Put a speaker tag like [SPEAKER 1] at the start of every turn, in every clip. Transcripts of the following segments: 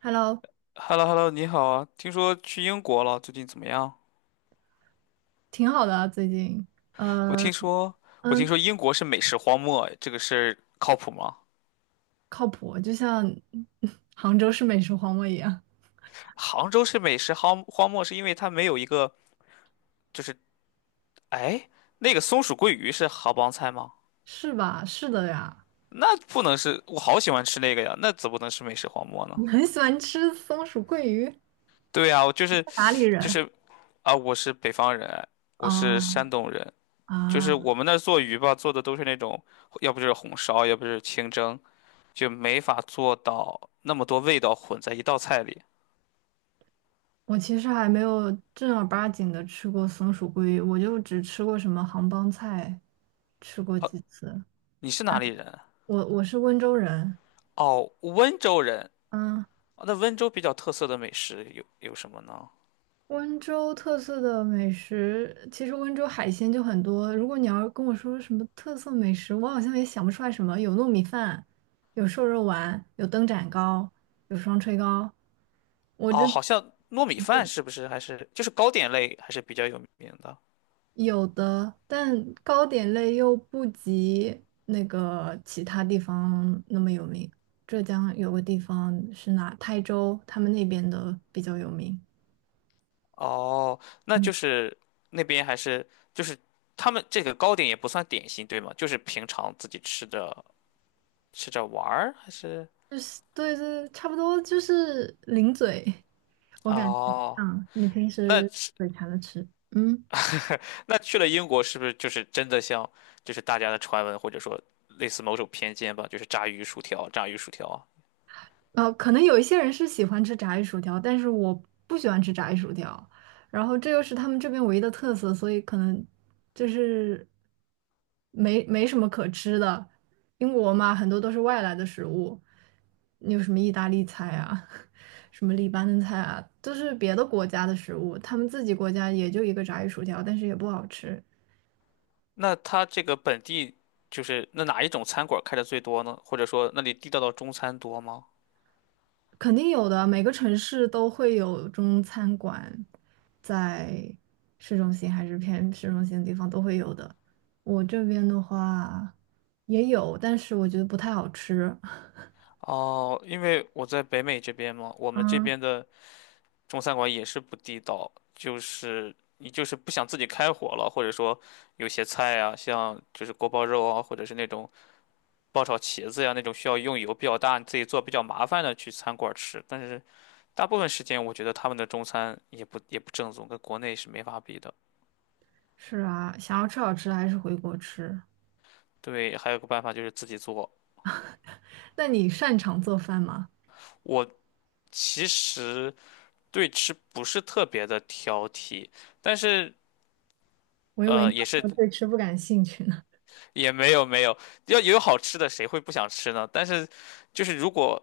[SPEAKER 1] Hello，
[SPEAKER 2] h e l l o h e l l o 你好啊！听说去英国了，最近怎么样？
[SPEAKER 1] 挺好的啊，最近，
[SPEAKER 2] 我
[SPEAKER 1] 呃，
[SPEAKER 2] 听说，我听
[SPEAKER 1] 嗯，
[SPEAKER 2] 说英国是美食荒漠，这个事儿靠谱吗？
[SPEAKER 1] 靠谱，就像 杭州是美食荒漠一样，
[SPEAKER 2] 杭州是美食荒漠，是因为它没有一个，就是，哎，那个松鼠桂鱼是杭帮菜吗？
[SPEAKER 1] 是吧？是的呀，
[SPEAKER 2] 那不能是，我好喜欢吃那个呀，那怎么能是美食荒漠呢？
[SPEAKER 1] 你很喜欢吃松鼠桂鱼，
[SPEAKER 2] 对呀，我就是，
[SPEAKER 1] 哪里
[SPEAKER 2] 就
[SPEAKER 1] 人？
[SPEAKER 2] 是啊，我是北方人，哎我是
[SPEAKER 1] 啊
[SPEAKER 2] 山东人，就是我
[SPEAKER 1] 啊，
[SPEAKER 2] 们那儿做鱼吧，做的都是那种，要不就是红烧，要不就是清蒸。就没法做到那么多味道混在一道菜里。
[SPEAKER 1] 我其实还没有正儿八经的吃过松鼠桂鱼，我就只吃过什么杭帮菜，吃过几次。
[SPEAKER 2] 你是哪里人啊
[SPEAKER 1] 我是温州人，
[SPEAKER 2] 哦，温州人。
[SPEAKER 1] 嗯，
[SPEAKER 2] 哦那温州比较特色的美食有什么呢？
[SPEAKER 1] 温州特色的美食，其实温州海鲜就很多。如果你要跟我说什么特色美食，我好像也想不出来什么。有糯米饭，有瘦肉丸，有灯盏糕，有双炊糕，我这
[SPEAKER 2] 哦，好像糯米饭是不是还是就是糕点类还是比较有名的？
[SPEAKER 1] 有的，但糕点类又不及那个其他地方那么有名。浙江有个地方是哪？台州，他们那边的比较有名。
[SPEAKER 2] 哦，那
[SPEAKER 1] 嗯，
[SPEAKER 2] 就是那边还是就是他们这个糕点也不算点心，对吗？就是平常自己吃着吃着玩儿还是？
[SPEAKER 1] 就是对对，差不多就是零嘴。我感觉
[SPEAKER 2] 哦，
[SPEAKER 1] 像你平
[SPEAKER 2] 那
[SPEAKER 1] 时嘴馋的吃，嗯，
[SPEAKER 2] 那去了英国，是不是就是真的像，就是大家的传闻，或者说类似某种偏见吧，就是炸鱼薯条，炸鱼薯条啊？
[SPEAKER 1] 可能有一些人是喜欢吃炸鱼薯条，但是我不喜欢吃炸鱼薯条，然后这又是他们这边唯一的特色，所以可能就是没什么可吃的。英国嘛，很多都是外来的食物，你有什么意大利菜啊，什么黎巴嫩菜啊，都是别的国家的食物，他们自己国家也就一个炸鱼薯条，但是也不好吃。
[SPEAKER 2] 那它这个本地就是那哪一种餐馆开的最多呢？或者说那里地道的中餐多吗？
[SPEAKER 1] 肯定有的，每个城市都会有中餐馆，在市中心还是偏市中心的地方都会有的。我这边的话也有，但是我觉得不太好吃。
[SPEAKER 2] 哦，因为我在北美这边嘛，我们这
[SPEAKER 1] 嗯，
[SPEAKER 2] 边的中餐馆也是不地道，就是你就是不想自己开火了，或者说有些菜啊，像就是锅包肉啊，或者是那种爆炒茄子呀那种需要用油比较大、你自己做比较麻烦的去餐馆吃，但是大部分时间我觉得他们的中餐也不正宗，跟国内是没法比的。
[SPEAKER 1] 是啊，想要吃好吃的还是回国吃。
[SPEAKER 2] 对，还有个办法就是自己做。
[SPEAKER 1] 那你擅长做饭吗？
[SPEAKER 2] 我其实对吃不是特别的挑剔，但是
[SPEAKER 1] 我以为你
[SPEAKER 2] 也
[SPEAKER 1] 要
[SPEAKER 2] 是
[SPEAKER 1] 说对吃不感兴趣呢，
[SPEAKER 2] 也没有要有好吃的谁会不想吃呢？但是就是如果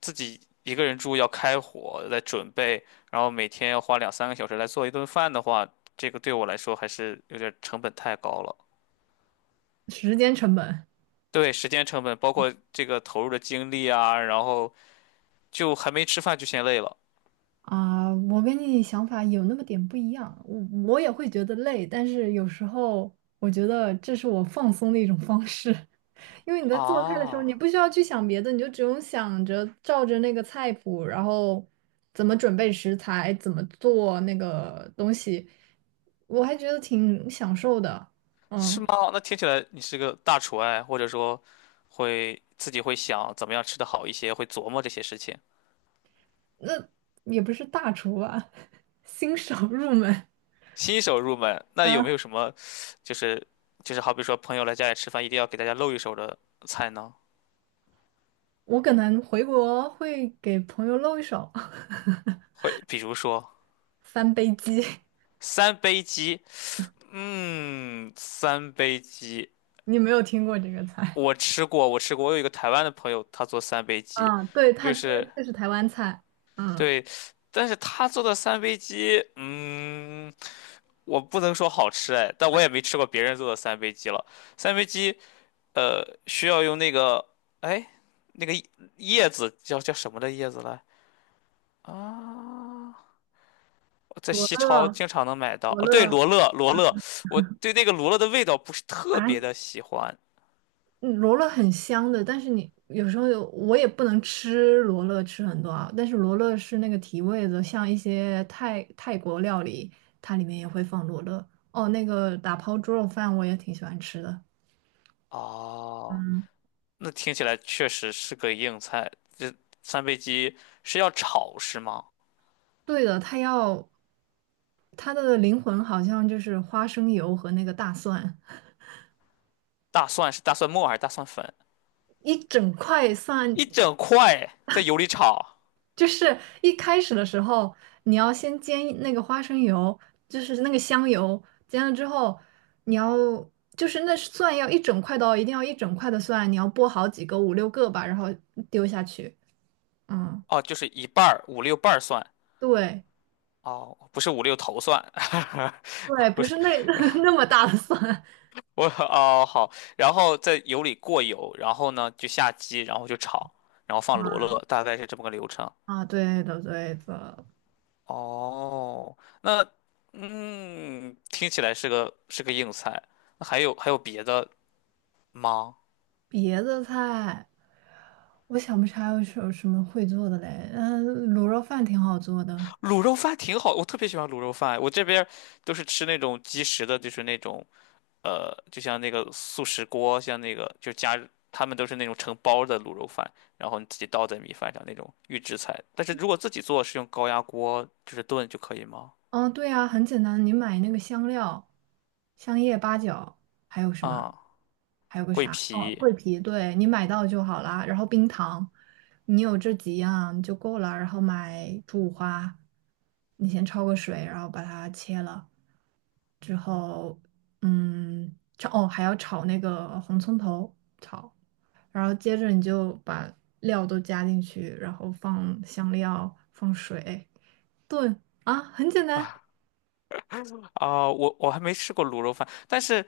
[SPEAKER 2] 自己一个人住要开火，来准备，然后每天要花2、3个小时来做一顿饭的话，这个对我来说还是有点成本太高了。
[SPEAKER 1] 时间成本。
[SPEAKER 2] 对，时间成本，包括这个投入的精力啊，然后就还没吃饭就先累了
[SPEAKER 1] 啊，我跟你想法有那么点不一样，我也会觉得累，但是有时候我觉得这是我放松的一种方式。因为你在做菜的时候，
[SPEAKER 2] 啊，
[SPEAKER 1] 你不需要去想别的，你就只用想着照着那个菜谱，然后怎么准备食材，怎么做那个东西，我还觉得挺享受的。
[SPEAKER 2] 是
[SPEAKER 1] 嗯，
[SPEAKER 2] 吗？那听起来你是个大厨哎，或者说会自己会想怎么样吃的好一些，会琢磨这些事情。
[SPEAKER 1] 那也不是大厨吧，新手入门，
[SPEAKER 2] 新手入门，那有没有什么就是就是好比说朋友来家里吃饭，一定要给大家露一手的菜呢？
[SPEAKER 1] 我可能回国会给朋友露一手，
[SPEAKER 2] 会，比如说
[SPEAKER 1] 三杯鸡，
[SPEAKER 2] 三杯鸡，嗯，三杯鸡，
[SPEAKER 1] 你没有听过这个菜？
[SPEAKER 2] 我吃过，我吃过，我有一个台湾的朋友，他做三杯 鸡，
[SPEAKER 1] 啊，对，它
[SPEAKER 2] 就
[SPEAKER 1] 这
[SPEAKER 2] 是
[SPEAKER 1] 这是台湾菜。嗯，
[SPEAKER 2] 对，但是他做的三杯鸡，嗯，我不能说好吃哎，但我也没吃过别人做的三杯鸡了。三杯鸡，需要用那个，哎，那个叶子叫什么的叶子来啊？在
[SPEAKER 1] 罗
[SPEAKER 2] 西超
[SPEAKER 1] 乐
[SPEAKER 2] 经常能买到。
[SPEAKER 1] 罗
[SPEAKER 2] 哦，对，
[SPEAKER 1] 乐
[SPEAKER 2] 罗勒，罗勒，我对那个罗勒的味道不是特
[SPEAKER 1] 啊，
[SPEAKER 2] 别 的喜欢。
[SPEAKER 1] 嗯罗勒很香的，但是你有时候有我也不能吃罗勒吃很多啊，但是罗勒是那个提味的，像一些泰国料理，它里面也会放罗勒。哦，那个打抛猪肉饭我也挺喜欢吃的。
[SPEAKER 2] 哦，
[SPEAKER 1] 嗯，
[SPEAKER 2] 那听起来确实是个硬菜。这三杯鸡是要炒是吗？
[SPEAKER 1] 对的，它要它的灵魂好像就是花生油和那个大蒜，
[SPEAKER 2] 大蒜是大蒜末还是大蒜粉？
[SPEAKER 1] 一整块蒜
[SPEAKER 2] 一整块在油里炒，
[SPEAKER 1] 就是一开始的时候，你要先煎那个花生油，就是那个香油，煎了之后，你要就是那蒜要一整块的哦，一定要一整块的蒜，你要剥好几个，五六个吧，然后丢下去。嗯，
[SPEAKER 2] 哦，就是一半儿五六瓣儿蒜，
[SPEAKER 1] 对
[SPEAKER 2] 哦，不是五六头蒜，
[SPEAKER 1] 对，
[SPEAKER 2] 不
[SPEAKER 1] 不
[SPEAKER 2] 是
[SPEAKER 1] 是那 那么大的蒜
[SPEAKER 2] 我哦好，然后在油里过油，然后呢就下鸡，然后就炒，然后放罗勒，大概是这么个流程。
[SPEAKER 1] 啊，对的对的。
[SPEAKER 2] 哦，那嗯，听起来是个硬菜。那还有别的吗？
[SPEAKER 1] 别的菜，我想不起来有什么会做的嘞。嗯，卤肉饭挺好做的。
[SPEAKER 2] 卤肉饭挺好，我特别喜欢卤肉饭。我这边儿都是吃那种即食的，就是那种就像那个速食锅，像那个就加，他们都是那种成包的卤肉饭，然后你自己倒在米饭上那种预制菜。但是如果自己做，是用高压锅就是炖就可以吗？
[SPEAKER 1] 嗯，对呀，很简单，你买那个香料，香叶、八角，还有什么？
[SPEAKER 2] 啊、
[SPEAKER 1] 还有个
[SPEAKER 2] 桂
[SPEAKER 1] 啥？哦，
[SPEAKER 2] 皮
[SPEAKER 1] 桂皮，对，你买到就好啦。然后冰糖，你有这几样就够了。然后买猪五花，你先焯个水，然后把它切了之后，嗯，炒，哦，还要炒那个红葱头，炒。然后接着你就把料都加进去，然后放香料，放水，炖啊，很简单。
[SPEAKER 2] 啊、我还没吃过卤肉饭，但是。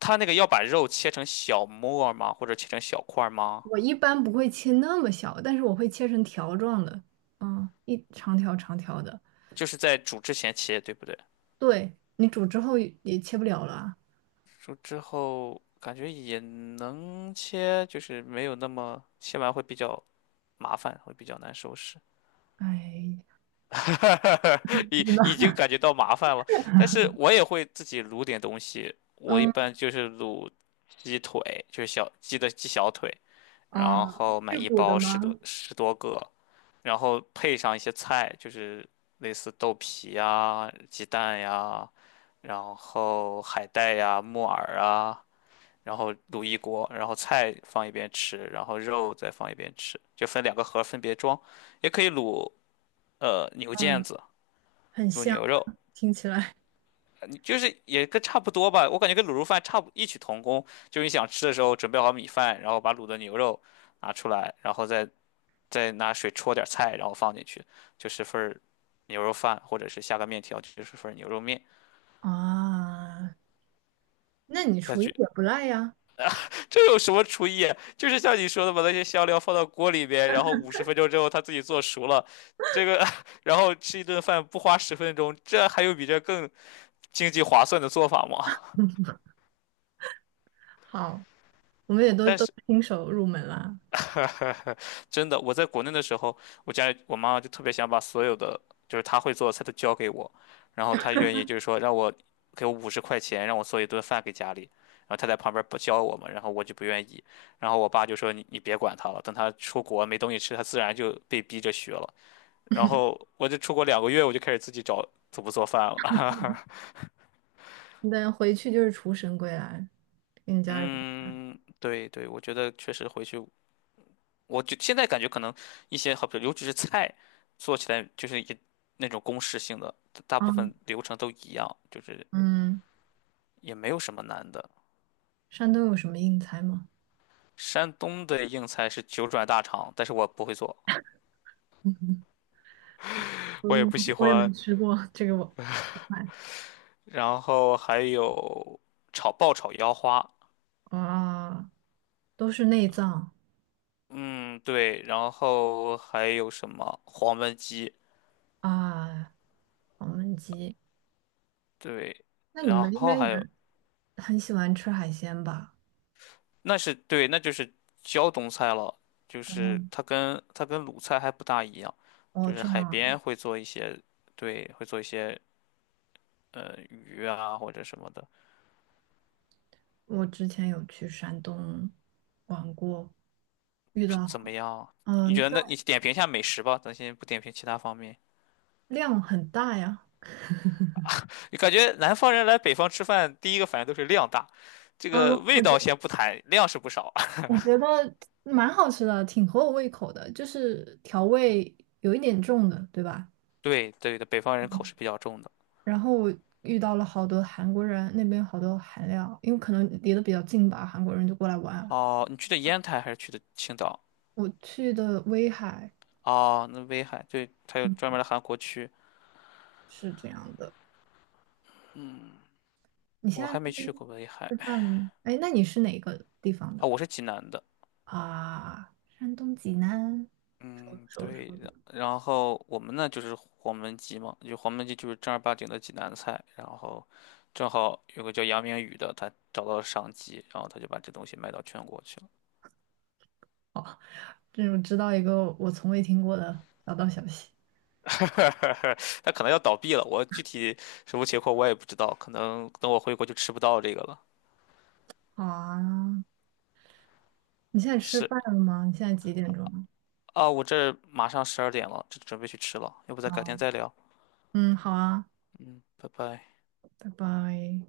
[SPEAKER 2] 他那个要把肉切成小末儿吗？或者切成小块儿吗？
[SPEAKER 1] 我一般不会切那么小，但是我会切成条状的，嗯，一长条长条的。
[SPEAKER 2] 就是在煮之前切，对不对？
[SPEAKER 1] 对，你煮之后也也切不了了啊。
[SPEAKER 2] 煮之后感觉也能切，就是没有那么切完会比较麻烦，会比较难收拾。
[SPEAKER 1] 哎 不
[SPEAKER 2] 已
[SPEAKER 1] 知道。
[SPEAKER 2] 已经 感觉到麻烦了，但是我也会自己卤点东西。我一
[SPEAKER 1] 嗯
[SPEAKER 2] 般就是卤鸡腿，就是小鸡的鸡小腿，然
[SPEAKER 1] 啊，
[SPEAKER 2] 后买
[SPEAKER 1] 是
[SPEAKER 2] 一
[SPEAKER 1] 骨的
[SPEAKER 2] 包十多
[SPEAKER 1] 吗？
[SPEAKER 2] 十多个，然后配上一些菜，就是类似豆皮呀、鸡蛋呀，然后海带呀、木耳啊，然后卤一锅，然后菜放一边吃，然后肉再放一边吃，就分2个盒儿分别装，也可以卤牛腱
[SPEAKER 1] 嗯，
[SPEAKER 2] 子。
[SPEAKER 1] 很
[SPEAKER 2] 卤
[SPEAKER 1] 香，
[SPEAKER 2] 牛肉，
[SPEAKER 1] 听起来
[SPEAKER 2] 你就是也跟差不多吧，我感觉跟卤肉饭差不异曲同工。就是你想吃的时候，准备好米饭，然后把卤的牛肉拿出来，然后再拿水焯点菜，然后放进去，就是份儿牛肉饭，或者是下个面条，就是份儿牛肉面。
[SPEAKER 1] 啊。那你
[SPEAKER 2] 感
[SPEAKER 1] 厨艺
[SPEAKER 2] 觉
[SPEAKER 1] 也不赖呀。
[SPEAKER 2] 这有什么厨艺啊就是像你说的，把那些香料放到锅里边，然后50分钟之后它自己做熟了，这个 然后吃一顿饭不花10分钟，这还有比这更经济划算的做法吗？
[SPEAKER 1] 好，我们也都
[SPEAKER 2] 但
[SPEAKER 1] 都
[SPEAKER 2] 是。
[SPEAKER 1] 新手入门啦，
[SPEAKER 2] 真的，我在国内的时候，我家里我妈妈就特别想把所有的就是她会做的菜都教给我，然后她愿意就是说让我给我50块钱让我做一顿饭给家里，然后她在旁边不教我嘛，然后我就不愿意，然后我爸就说你别管他了，等他出国没东西吃，他自然就被逼着学了。然后我就出国2个月，我就开始自己找怎么做饭了。
[SPEAKER 1] 那回去就是厨神归来，给你 家人。
[SPEAKER 2] 嗯，对对，我觉得确实回去。我就现在感觉可能一些好比如尤其是菜做起来就是也那种公式性的，大
[SPEAKER 1] 啊，
[SPEAKER 2] 部分流程都一样，就是
[SPEAKER 1] 嗯，
[SPEAKER 2] 也没有什么难的。
[SPEAKER 1] 山东有什么硬菜吗？
[SPEAKER 2] 山东的硬菜是九转大肠，但是我不会做，我也
[SPEAKER 1] 嗯，
[SPEAKER 2] 不喜
[SPEAKER 1] 我也没
[SPEAKER 2] 欢。
[SPEAKER 1] 吃过这个我。
[SPEAKER 2] 然后还有炒爆炒腰花，
[SPEAKER 1] 啊，都是内脏
[SPEAKER 2] 嗯对，然后还有什么黄焖鸡，
[SPEAKER 1] 啊，黄焖鸡。
[SPEAKER 2] 对，
[SPEAKER 1] 那你
[SPEAKER 2] 然
[SPEAKER 1] 们应
[SPEAKER 2] 后
[SPEAKER 1] 该也
[SPEAKER 2] 还有
[SPEAKER 1] 很喜欢吃海鲜吧？
[SPEAKER 2] 那是对，那就是胶东菜了，就
[SPEAKER 1] 哦，
[SPEAKER 2] 是它跟鲁菜还不大一样，
[SPEAKER 1] 哦，
[SPEAKER 2] 就是
[SPEAKER 1] 这样
[SPEAKER 2] 海边
[SPEAKER 1] 啊，
[SPEAKER 2] 会做一些，对，会做一些鱼啊或者什么的，
[SPEAKER 1] 我之前有去山东玩过，
[SPEAKER 2] 怎么样？你觉
[SPEAKER 1] 嗯，
[SPEAKER 2] 得
[SPEAKER 1] 但
[SPEAKER 2] 那你点评一下美食吧，咱先不点评其他方面。
[SPEAKER 1] 量很大呀。
[SPEAKER 2] 你感觉南方人来北方吃饭，第一个反应都是量大，这
[SPEAKER 1] 嗯，
[SPEAKER 2] 个味
[SPEAKER 1] 我觉
[SPEAKER 2] 道
[SPEAKER 1] 得
[SPEAKER 2] 先不谈，量是不少。
[SPEAKER 1] 我觉得蛮好吃的，挺合我胃口的，就是调味有一点重的，对吧？
[SPEAKER 2] 对对的，北方人口是比较重的。
[SPEAKER 1] 然后我遇到了好多韩国人，那边好多韩料，因为可能离得比较近吧，韩国人就过来玩啊。
[SPEAKER 2] 哦，你去的烟台还是去的青岛？
[SPEAKER 1] 我去的威海。
[SPEAKER 2] 哦，那威海，对，它有
[SPEAKER 1] 嗯。
[SPEAKER 2] 专门的韩国区，
[SPEAKER 1] 是这样的。你现
[SPEAKER 2] 我
[SPEAKER 1] 在
[SPEAKER 2] 还没
[SPEAKER 1] 那边
[SPEAKER 2] 去过威海。
[SPEAKER 1] 吃饭了吗？哎，那你是哪个地方的
[SPEAKER 2] 啊，我是济南的，
[SPEAKER 1] 啊？山东济南，熟
[SPEAKER 2] 嗯，
[SPEAKER 1] 熟熟，
[SPEAKER 2] 对的。然后我们呢就是黄焖鸡嘛，就黄焖鸡就是正儿八经的济南菜。然后正好有个叫杨明宇的，他找到了商机，然后他就把这东西卖到全国去了。
[SPEAKER 1] 这我知道一个我从未听过的小道消息
[SPEAKER 2] 他可能要倒闭了，我具体什么情况我也不知道，可能等我回国就吃不到这个了。
[SPEAKER 1] 好啊，你现在吃
[SPEAKER 2] 是
[SPEAKER 1] 饭了吗？你现在几点钟了？
[SPEAKER 2] 啊，我这儿马上12点了，这准备去吃了，要不咱改天
[SPEAKER 1] 哦，
[SPEAKER 2] 再聊？
[SPEAKER 1] 嗯，好啊，
[SPEAKER 2] 嗯，拜拜。
[SPEAKER 1] 拜拜。